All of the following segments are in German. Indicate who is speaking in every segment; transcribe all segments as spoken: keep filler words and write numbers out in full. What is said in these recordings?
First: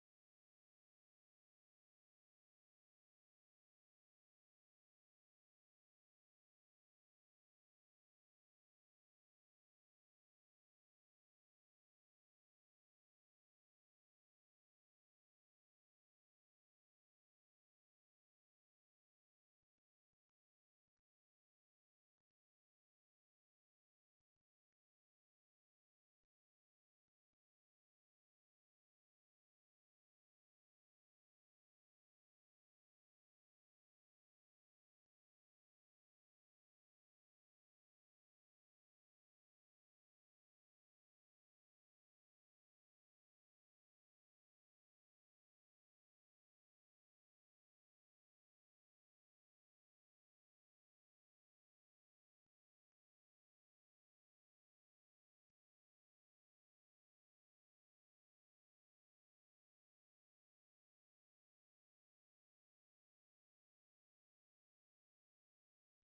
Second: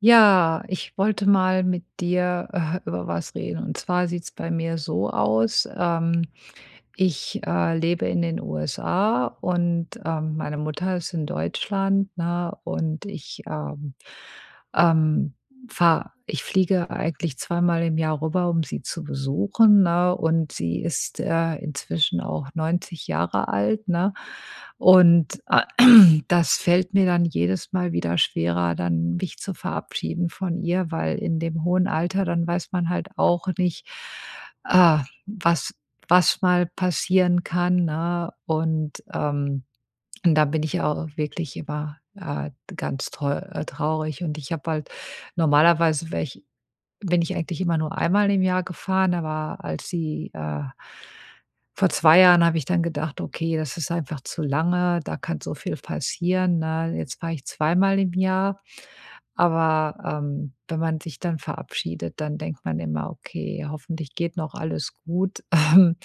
Speaker 1: Ja, ich wollte mal mit dir äh, über was reden. Und zwar sieht's bei mir so aus. Ähm, ich äh, lebe in den U S A, und ähm, meine Mutter ist in Deutschland, ne? Und ich ähm, ähm, fahre ich fliege eigentlich zweimal im Jahr rüber, um sie zu besuchen, ne? Und sie ist, äh, inzwischen auch neunzig Jahre alt, ne? Und, äh, das fällt mir dann jedes Mal wieder schwerer, dann mich zu verabschieden von ihr, weil in dem hohen Alter dann weiß man halt auch nicht, äh, was was mal passieren kann, ne? Und, ähm und da bin ich auch wirklich immer, äh, ganz trau äh, traurig, und ich habe halt normalerweise wäre ich bin ich eigentlich immer nur einmal im Jahr gefahren. Aber als sie äh, vor zwei Jahren habe ich dann gedacht: „Okay, das ist einfach zu lange, da kann so viel passieren", ne? Jetzt fahre ich zweimal im Jahr, aber, ähm, wenn man sich dann verabschiedet, dann denkt man immer: „Okay, hoffentlich geht noch alles gut, ähm,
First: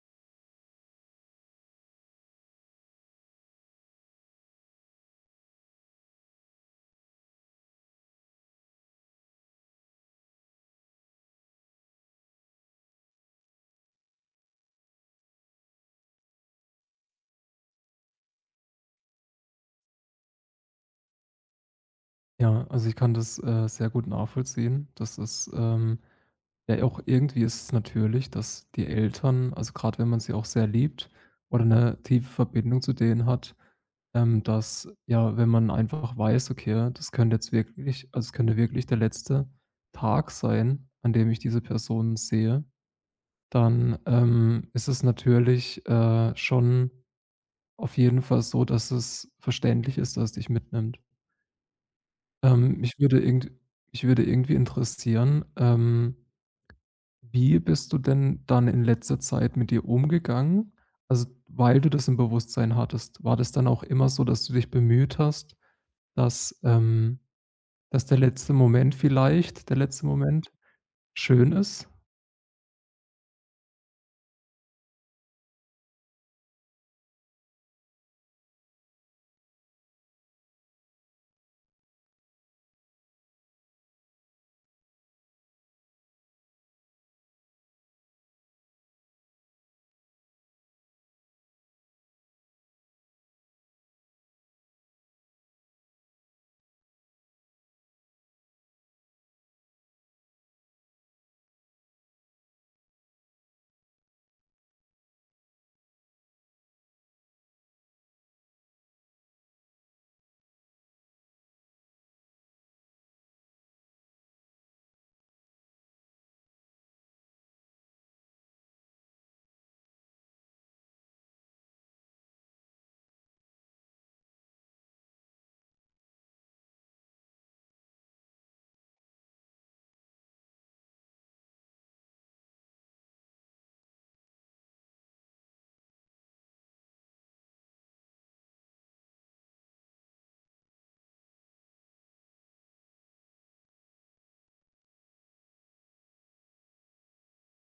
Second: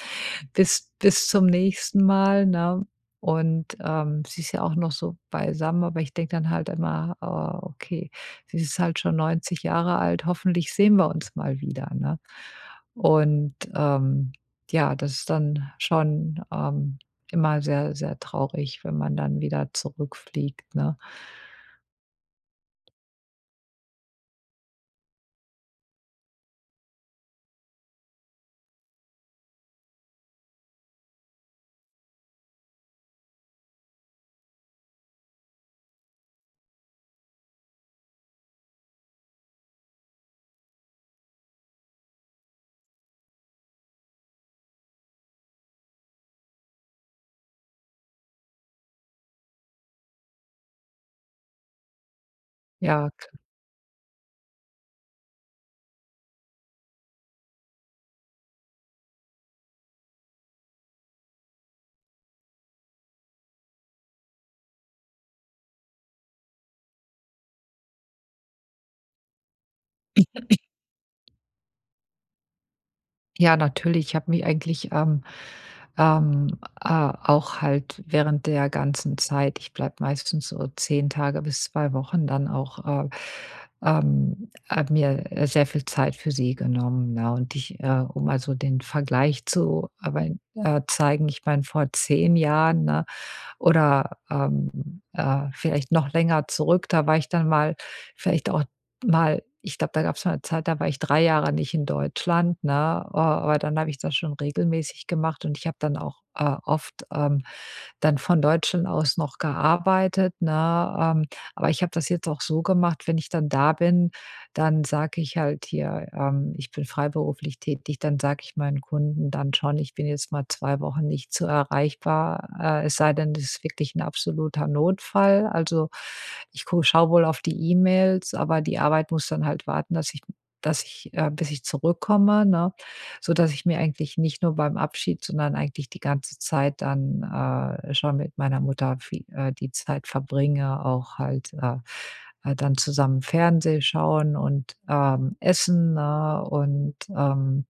Speaker 1: bis bis zum nächsten Mal", ne? Und, ähm, sie ist ja auch noch so beisammen, aber ich denke dann halt immer: „Oh, okay." Sie ist halt schon neunzig Jahre alt, hoffentlich sehen wir uns mal wieder, ne? Und, ähm, ja, das ist dann schon, ähm, immer sehr, sehr traurig, wenn man dann wieder zurückfliegt, ne?
Speaker 2: Ja, also ich kann das, äh, sehr gut nachvollziehen. Das ist, ähm ja, auch irgendwie ist es natürlich, dass die Eltern, also gerade wenn man sie auch sehr liebt oder eine tiefe Verbindung zu denen hat, ähm, dass ja, wenn man einfach weiß: „Okay, das könnte jetzt wirklich also es könnte wirklich der letzte Tag sein, an dem ich diese Person sehe“, dann, ähm, ist es natürlich, äh, schon auf jeden Fall so, dass es verständlich ist, dass es dich mitnimmt. Ähm, mich
Speaker 1: Ja.
Speaker 2: würde irgend mich würde irgendwie interessieren, ähm, wie bist du denn dann in letzter Zeit mit dir umgegangen? Also, weil du das im Bewusstsein hattest, war das dann auch immer so, dass du dich bemüht hast, dass, ähm dass der letzte Moment vielleicht der letzte Moment schön ist?
Speaker 1: Ja, natürlich. Ich habe mich eigentlich, ähm, ähm, äh, auch halt während der ganzen Zeit, ich bleibe meistens so zehn Tage bis zwei Wochen dann auch, äh, ähm habe mir, äh, sehr viel Zeit für sie genommen, ne? Und ich, äh um also den Vergleich zu, aber, äh, zeigen, ich meine, vor zehn Jahren, ne, oder, ähm, äh, vielleicht noch länger zurück. Da war ich dann mal vielleicht auch mal Ich glaube, da gab es mal eine Zeit, da war ich drei Jahre nicht in Deutschland, ne? Äh, aber dann habe ich das schon regelmäßig gemacht, und ich habe dann auch, äh, oft, ähm dann von Deutschland aus noch gearbeitet, ne? Ähm, aber ich habe das jetzt auch so gemacht: wenn ich dann da bin, dann sage ich halt hier, ähm, ich bin freiberuflich tätig, dann sage ich meinen Kunden dann schon, ich bin jetzt mal zwei Wochen nicht so erreichbar, äh, es sei denn, es ist wirklich ein absoluter Notfall. Also, ich schaue wohl auf die E-Mails, aber die Arbeit muss dann halt warten, dass ich dass ich äh, bis ich zurückkomme, ne? Sodass ich mir eigentlich nicht nur beim Abschied, sondern eigentlich die ganze Zeit dann, äh, schon mit meiner Mutter vie äh, die Zeit verbringe, auch halt, äh, äh, dann zusammen Fernseh schauen und, ähm, essen, ne? Und, ähm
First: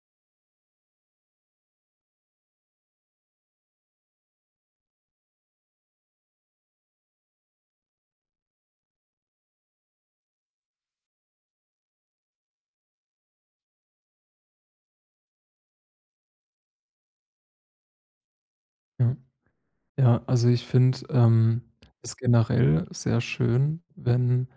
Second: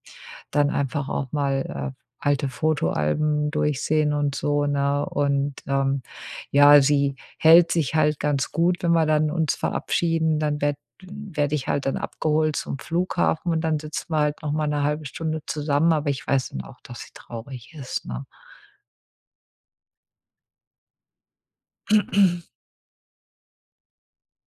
Speaker 1: dann einfach auch mal, äh, alte Fotoalben durchsehen und so, ne? Und, ähm, ja, sie hält sich halt ganz gut. Wenn wir dann uns verabschieden, dann werd werde werd ich halt dann abgeholt zum Flughafen, und dann sitzen wir halt noch mal eine halbe Stunde zusammen, aber ich weiß dann auch, dass sie traurig ist, ne?
Speaker 2: Ja. Ja, also ich finde, ähm, es generell sehr schön, wenn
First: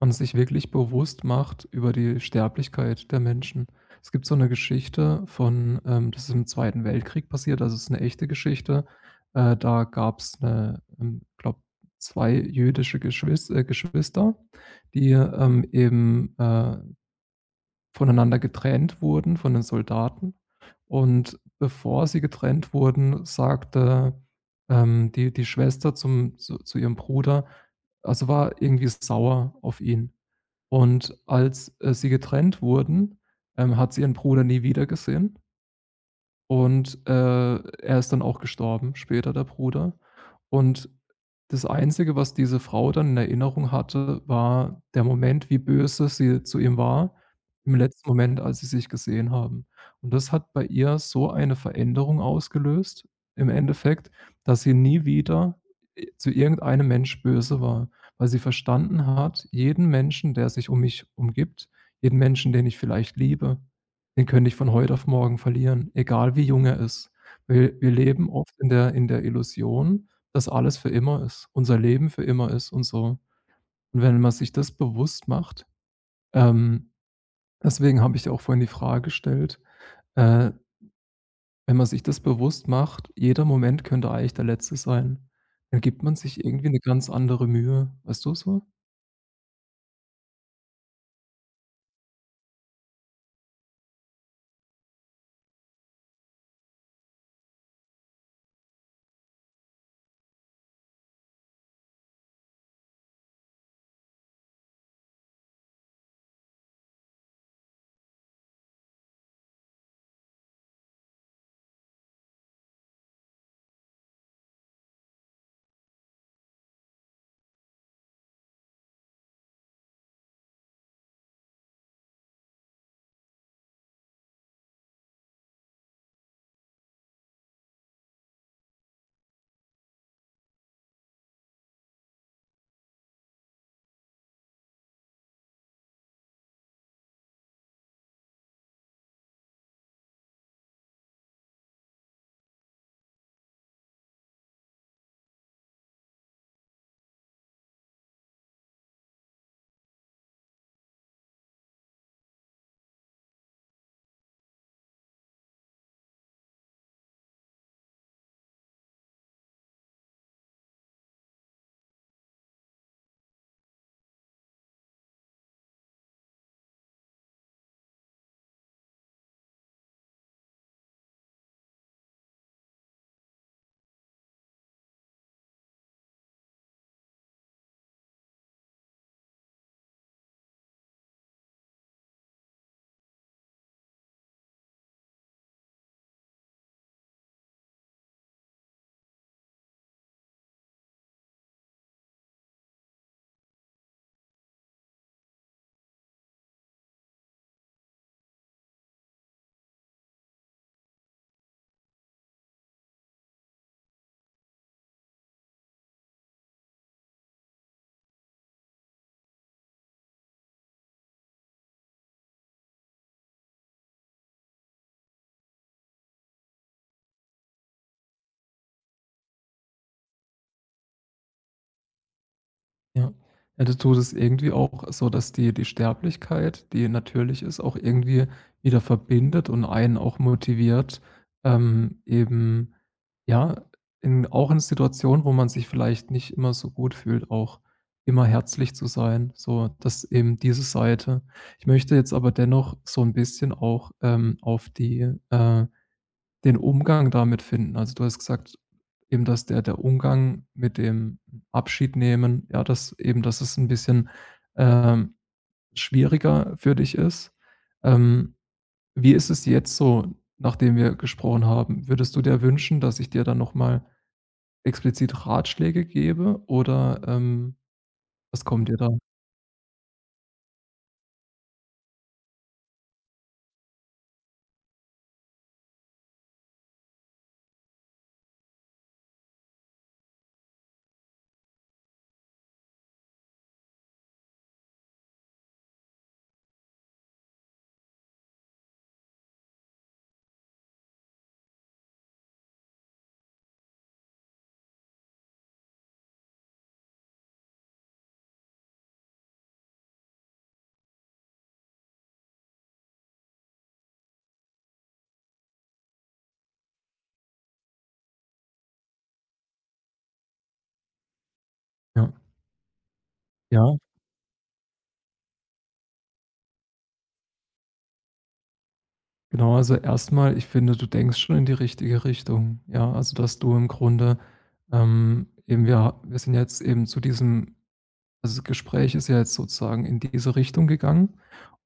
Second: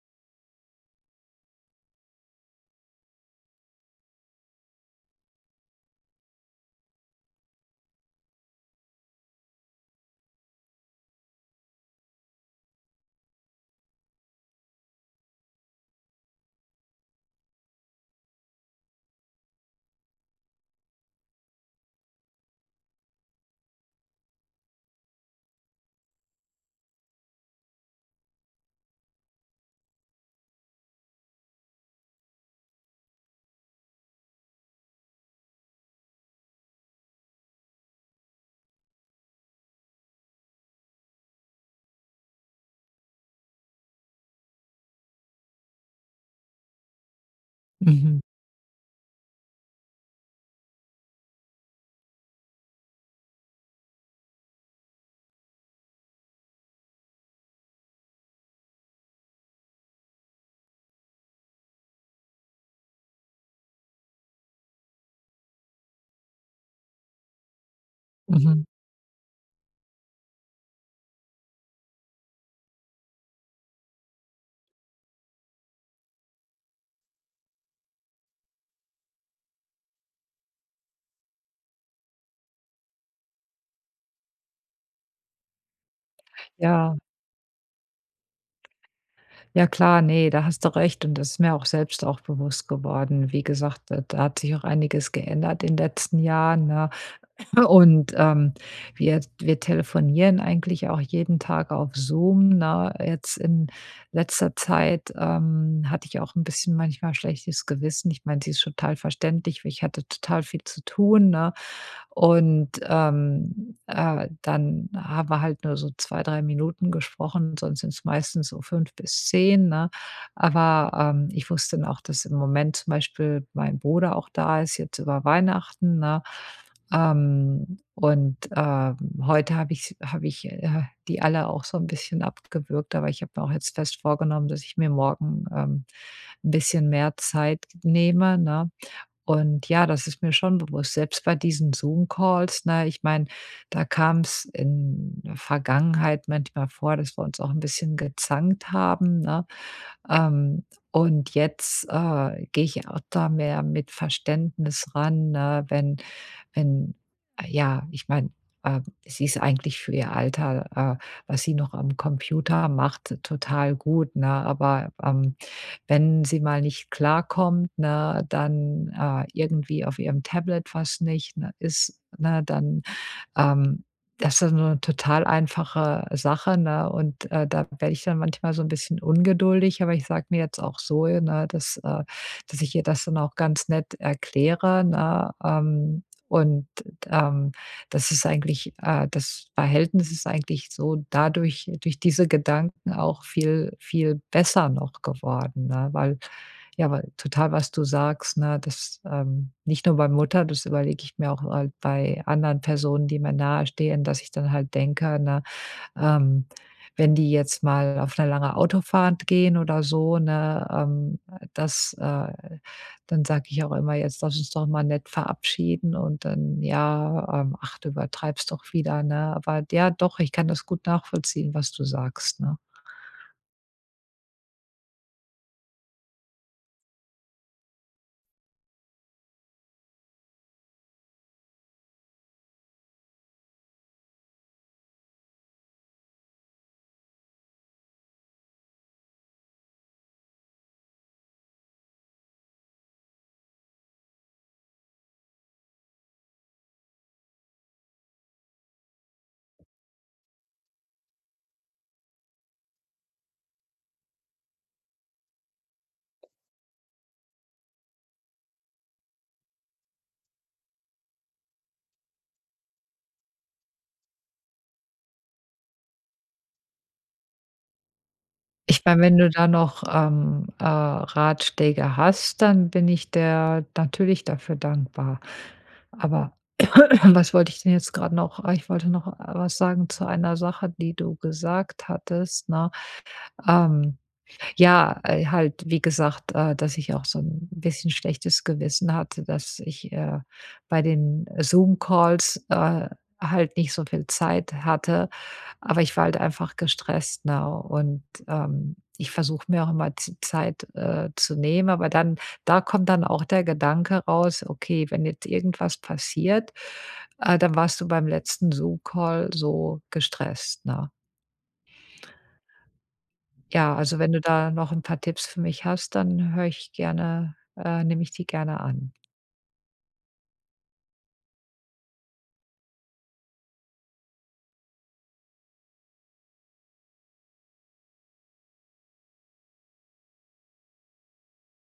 Speaker 2: man sich wirklich bewusst macht über die Sterblichkeit der Menschen. Es gibt so eine Geschichte von, ähm das ist im Zweiten Weltkrieg passiert, also es ist eine echte Geschichte. Äh, da gab's 'ne, ähm, glaube, zwei jüdische Geschwis äh, Geschwister, die, ähm, eben, äh voneinander getrennt wurden von den Soldaten. Und bevor sie getrennt wurden, sagte, ähm, die die Schwester zum zu zu ihrem Bruder also, war irgendwie sauer auf ihn. Und als, äh, sie getrennt wurden, ähm, hat sie ihren Bruder nie wieder gesehen und, äh, er ist dann auch gestorben später, der Bruder. Und das Einzige, was diese Frau dann in Erinnerung hatte, war der Moment, wie böse sie zu ihm war, im letzten
Speaker 1: Mhm,
Speaker 2: Moment, als sie sich gesehen haben. Und das hat bei ihr so eine Veränderung ausgelöst, im Endeffekt, dass sie nie wieder, äh, zu irgendeinem Mensch böse war, weil sie verstanden hat: „Jeden Menschen, der sich um mich umgibt, jeden Menschen, den ich vielleicht liebe, den könnte ich von heute auf morgen verlieren, egal wie jung er ist. Wir wir leben oft
Speaker 1: mhm.
Speaker 2: in der in der Illusion, dass alles für immer ist, unser Leben für immer ist und so. Und wenn man sich das bewusst macht ähm, deswegen habe ich dir auch vorhin die Frage gestellt, äh, wenn man sich das bewusst macht, jeder Moment könnte eigentlich der letzte sein, dann gibt man sich irgendwie eine
Speaker 1: Ja,
Speaker 2: ganz andere Mühe, weißt du so?
Speaker 1: ja klar, nee, da hast du recht, und das ist mir auch selbst auch bewusst geworden. Wie gesagt, da da hat sich auch einiges geändert in den letzten Jahren, ne? Und, ähm, wir wir telefonieren eigentlich auch jeden Tag auf Zoom, ne? Jetzt in letzter Zeit, ähm, hatte ich auch ein bisschen manchmal schlechtes Gewissen. Ich meine, sie ist total verständlich, weil ich hatte total viel zu tun, ne? Und, ähm, äh, dann haben wir halt nur so zwei drei Minuten gesprochen, sonst sind es meistens so fünf bis zehn, ne? Aber, ähm, ich wusste dann auch, dass im Moment zum Beispiel mein Bruder auch da ist, jetzt über Weihnachten, ne? Ähm, und, ähm, heute habe ich habe ich, äh, die alle auch so ein bisschen abgewürgt, aber ich habe mir auch jetzt fest vorgenommen, dass ich mir morgen, ähm, 'n bisschen mehr Zeit nehme, ne? Und ja, das ist mir schon bewusst. Selbst bei diesen Zoom-Calls, ne, ich meine, da kam es in der Vergangenheit manchmal vor, dass wir uns auch ein bisschen gezankt haben, ne? Ähm, und jetzt, äh, gehe ich auch da mehr mit Verständnis ran, ne, wenn wenn äh, ja, ich meine, ähm, sie ist eigentlich für ihr Alter, äh, was sie noch am Computer macht, total gut, ne? Aber, ähm wenn sie mal nicht klarkommt, ne, dann, äh, irgendwie auf ihrem Tablet was nicht, ne, ist, ne, dann ähm, das ist ja so 'ne total einfache Sache, ne? Und, äh, da werde ich dann manchmal so ein bisschen ungeduldig, aber ich sage mir jetzt auch so, ne, dass äh, dass ich ihr das dann auch ganz nett erkläre, ne? Ähm, und, ähm, das ist eigentlich äh, das Verhältnis ist eigentlich so dadurch, durch diese Gedanken, auch viel, viel besser noch geworden, ne? Weil, ja, aber total, was du sagst, ne? Das, ähm, nicht nur bei Mutter, das überlege ich mir auch halt bei anderen Personen, die mir nahestehen, dass ich dann halt denke, ne, ähm, wenn die jetzt mal auf eine lange Autofahrt gehen oder so, ne, ähm, dass, äh dann sage ich auch immer: „Jetzt lass uns doch mal nett verabschieden", und dann: „Ja, ähm, ach, du übertreibst doch wieder", ne? Aber ja, doch, ich kann das gut nachvollziehen, was du sagst, ne?
Speaker 2: Ja. Ja, da tut es irgendwie auch so, dass die die Sterblichkeit, die natürlich ist, auch irgendwie wieder verbindet und einen auch motiviert, ähm, eben, ja, in auch in Situationen, wo man sich vielleicht nicht immer so gut fühlt, auch immer herzlich zu sein, so dass eben diese Seite. Ich möchte jetzt aber dennoch so ein bisschen auch, ähm, auf die, äh den Umgang damit finden. Also, du hast gesagt, eben, dass der der Umgang mit dem Abschied nehmen, ja, dass eben, dass es ein bisschen, ähm, schwieriger für dich ist. Ähm, Wie ist es jetzt so, nachdem wir gesprochen haben? Würdest du dir wünschen, dass ich dir dann noch mal explizit Ratschläge gebe oder, ähm, was kommt dir
Speaker 1: Ich
Speaker 2: da?
Speaker 1: meine, wenn du da noch, ähm, äh, Ratschläge hast, dann bin ich der natürlich dafür dankbar. Aber was wollte ich denn jetzt gerade noch? Ah, ich wollte noch, äh, was sagen zu einer Sache, die du gesagt hattest, ne? Ähm, ja, äh, halt, wie gesagt, äh, dass ich auch so ein bisschen schlechtes Gewissen hatte, dass ich, äh, bei den Zoom-Calls, äh, halt nicht so viel Zeit hatte, aber ich war halt einfach gestresst, ne? Und, ähm, ich versuche mir auch immer z Zeit, äh, zu nehmen, aber dann da kommt dann auch der Gedanke raus: „Okay, wenn jetzt irgendwas passiert, äh, dann warst du beim letzten Zoom-Call so gestresst", ne?
Speaker 2: Ja.
Speaker 1: Ja,
Speaker 2: Ja?
Speaker 1: also wenn du da noch ein paar Tipps für mich hast, dann höre ich gerne äh, nehme ich die gerne an.
Speaker 2: Genau, also erstmal, ich finde, du denkst schon in die richtige Richtung. Ja, also dass du im Grunde, ähm, eben wir, wir sind jetzt eben zu diesem, also das Gespräch ist ja jetzt sozusagen in diese Richtung gegangen.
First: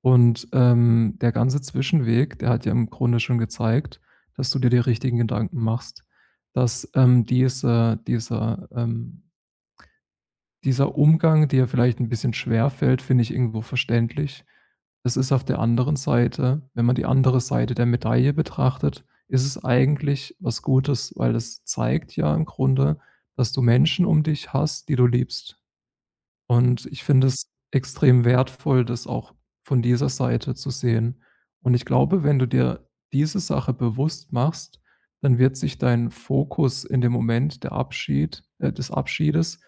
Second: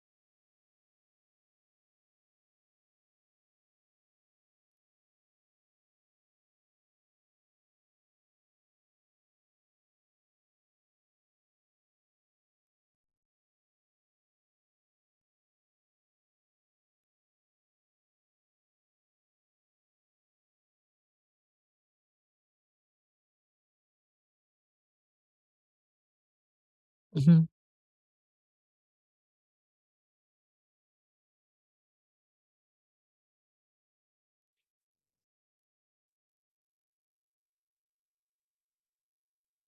Speaker 2: Und ähm, der ganze Zwischenweg, der hat ja im Grunde schon gezeigt, dass du dir die richtigen Gedanken machst, dass ähm, diese, dieser ähm, dieser Umgang, der vielleicht ein bisschen schwer fällt, finde ich irgendwo verständlich. Es ist auf der anderen Seite wenn man die andere Seite der Medaille betrachtet, ist es eigentlich was Gutes, weil es zeigt ja im Grunde, dass du Menschen um dich hast, die du liebst. Und ich finde
Speaker 1: Mhm.
Speaker 2: es extrem wertvoll, das auch von dieser Seite zu sehen. Und ich glaube, wenn du dir diese Sache bewusst machst, dann wird sich dein Fokus in dem Moment der Abschied äh, des Abschiedes,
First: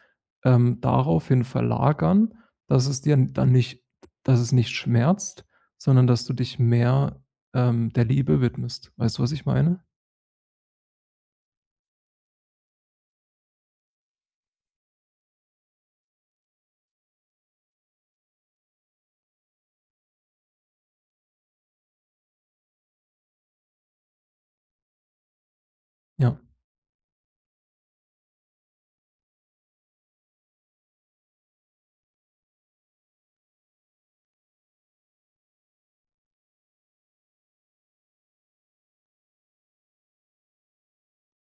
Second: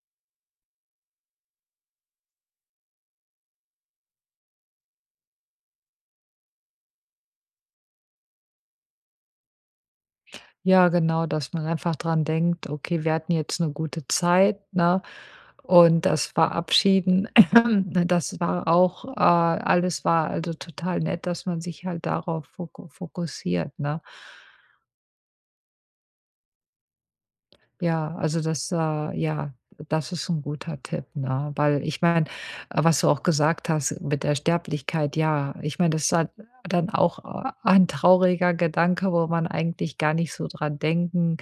Speaker 2: ähm, daraufhin verlagern, dass es dir dann nicht dass es nicht schmerzt, sondern dass du dich mehr, ähm, der Liebe widmest. Weißt du, was ich meine?
Speaker 1: Ja, genau, dass man einfach dran denkt: „Okay, wir hatten jetzt eine gute Zeit", ne? Und das Verabschieden, das war auch äh, alles war also total nett, dass man sich halt darauf foko fokussiert, ne?
Speaker 2: Ja.
Speaker 1: Ja, also das, äh ja, das ist ein guter Tipp, ne? Weil, ich meine, äh, was du auch gesagt hast mit der Sterblichkeit, ja, ich meine, das ist halt dann auch, äh, ein trauriger Gedanke, wo man eigentlich gar nicht so dran denken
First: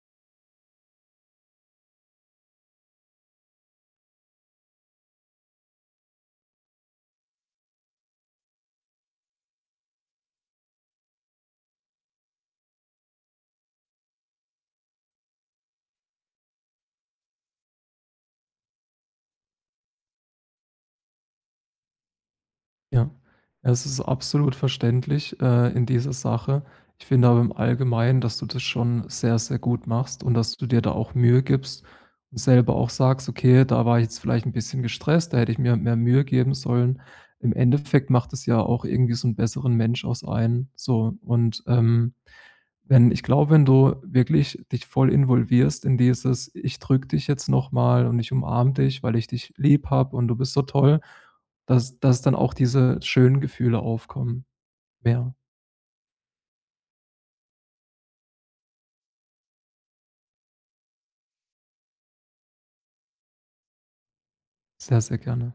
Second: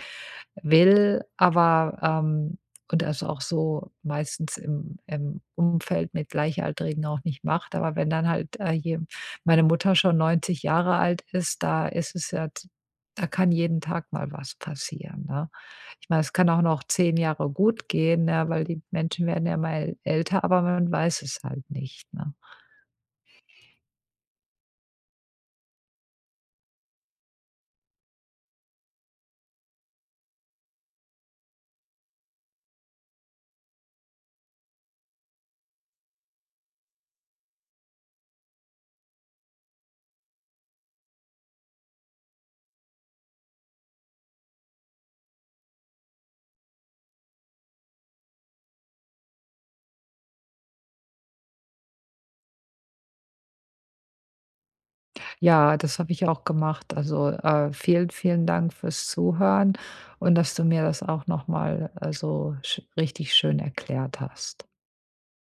Speaker 1: will, aber, ähm und das auch so meistens im im Umfeld mit Gleichaltrigen auch nicht macht. Aber wenn dann halt, äh, je meine Mutter schon neunzig Jahre alt ist, da ist es ja t da kann jeden Tag mal was passieren, ne? Ich meine, es kann auch noch zehn Jahre gut gehen, ne, weil die Menschen werden ja mal älter, aber man weiß es halt nicht, ne?
Speaker 2: Ja, es ist absolut verständlich, äh, in dieser Sache. Ich finde aber im Allgemeinen, dass du das schon sehr, sehr gut machst und dass du dir da auch Mühe gibst und selber auch sagst: „Okay, da war ich jetzt vielleicht ein bisschen gestresst, da hätte ich mir mehr Mühe geben sollen.“ Im Endeffekt macht es ja auch irgendwie so einen besseren Mensch aus einem, so und, ähm, wenn ich glaube, wenn du wirklich dich voll involvierst in dieses: „Ich drücke dich jetzt noch mal und ich umarme dich, weil ich dich lieb habe und du bist so toll“, dass dass dann auch diese schönen Gefühle aufkommen. Ja,
Speaker 1: Ja, das habe ich auch gemacht. Also, äh, vielen, vielen Dank fürs Zuhören, und dass du mir das auch noch mal, äh, so sch richtig schön erklärt hast.
Speaker 2: sehr, sehr gerne.